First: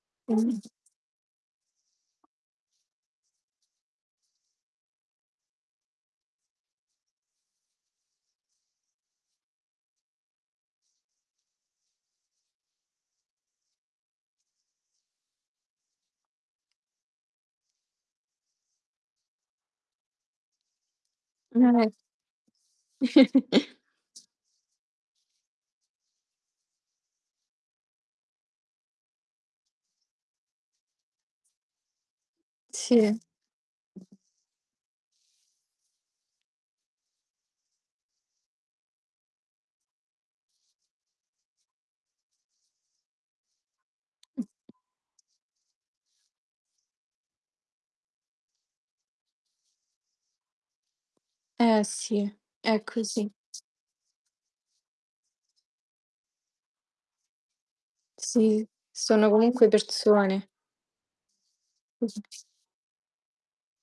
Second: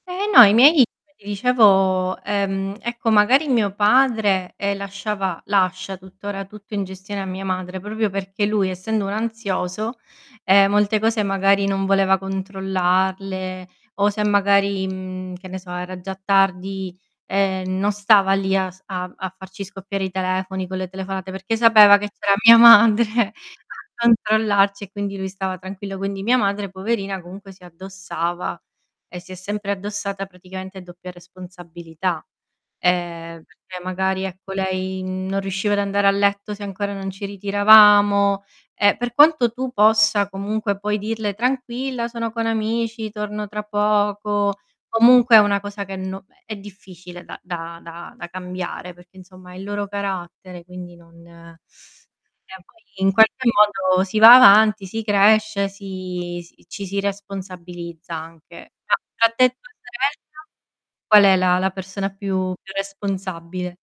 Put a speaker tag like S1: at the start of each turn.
S1: Eh no, i
S2: [unintelligible]
S1: miei come ti dicevo, ehm, ecco magari mio padre, ehm, lasciava lascia tuttora tutto in gestione a mia madre, proprio perché lui, essendo un ansioso, ehm, molte cose magari non voleva controllarle o se magari, mhmm, che ne so era già tardi, ehm, non stava lì a s a a farci scoppiare i telefoni con le telefonate, perché
S2: Non è
S1: sapeva che c'era mia madre a controllarci, e quindi lui stava tranquillo, quindi mia madre poverina comunque si addossava, e si è sempre addossata praticamente doppia responsabilità.
S2: Sì.
S1: Ehm, perché magari ecco lei non riusciva ad andare a letto se ancora non ci ritiravamo, e per quanto tu possa comunque poi dirle: "Tranquilla, sono con amici, torno tra poco" comunque è una cosa che no è è difficile da da da cambiare, perché insomma il loro carattere, quindi non
S2: Eh sì,
S1: [unintelligible]
S2: è
S1: in
S2: così.
S1: qualche modo si va avanti, si cresce, si si ci si responsabilizza
S2: Sì,
S1: anche. [unintelligible]
S2: sono
S1: tra te e
S2: comunque
S1: tua sorella,
S2: persone.
S1: qual è la la persona più più responsabile?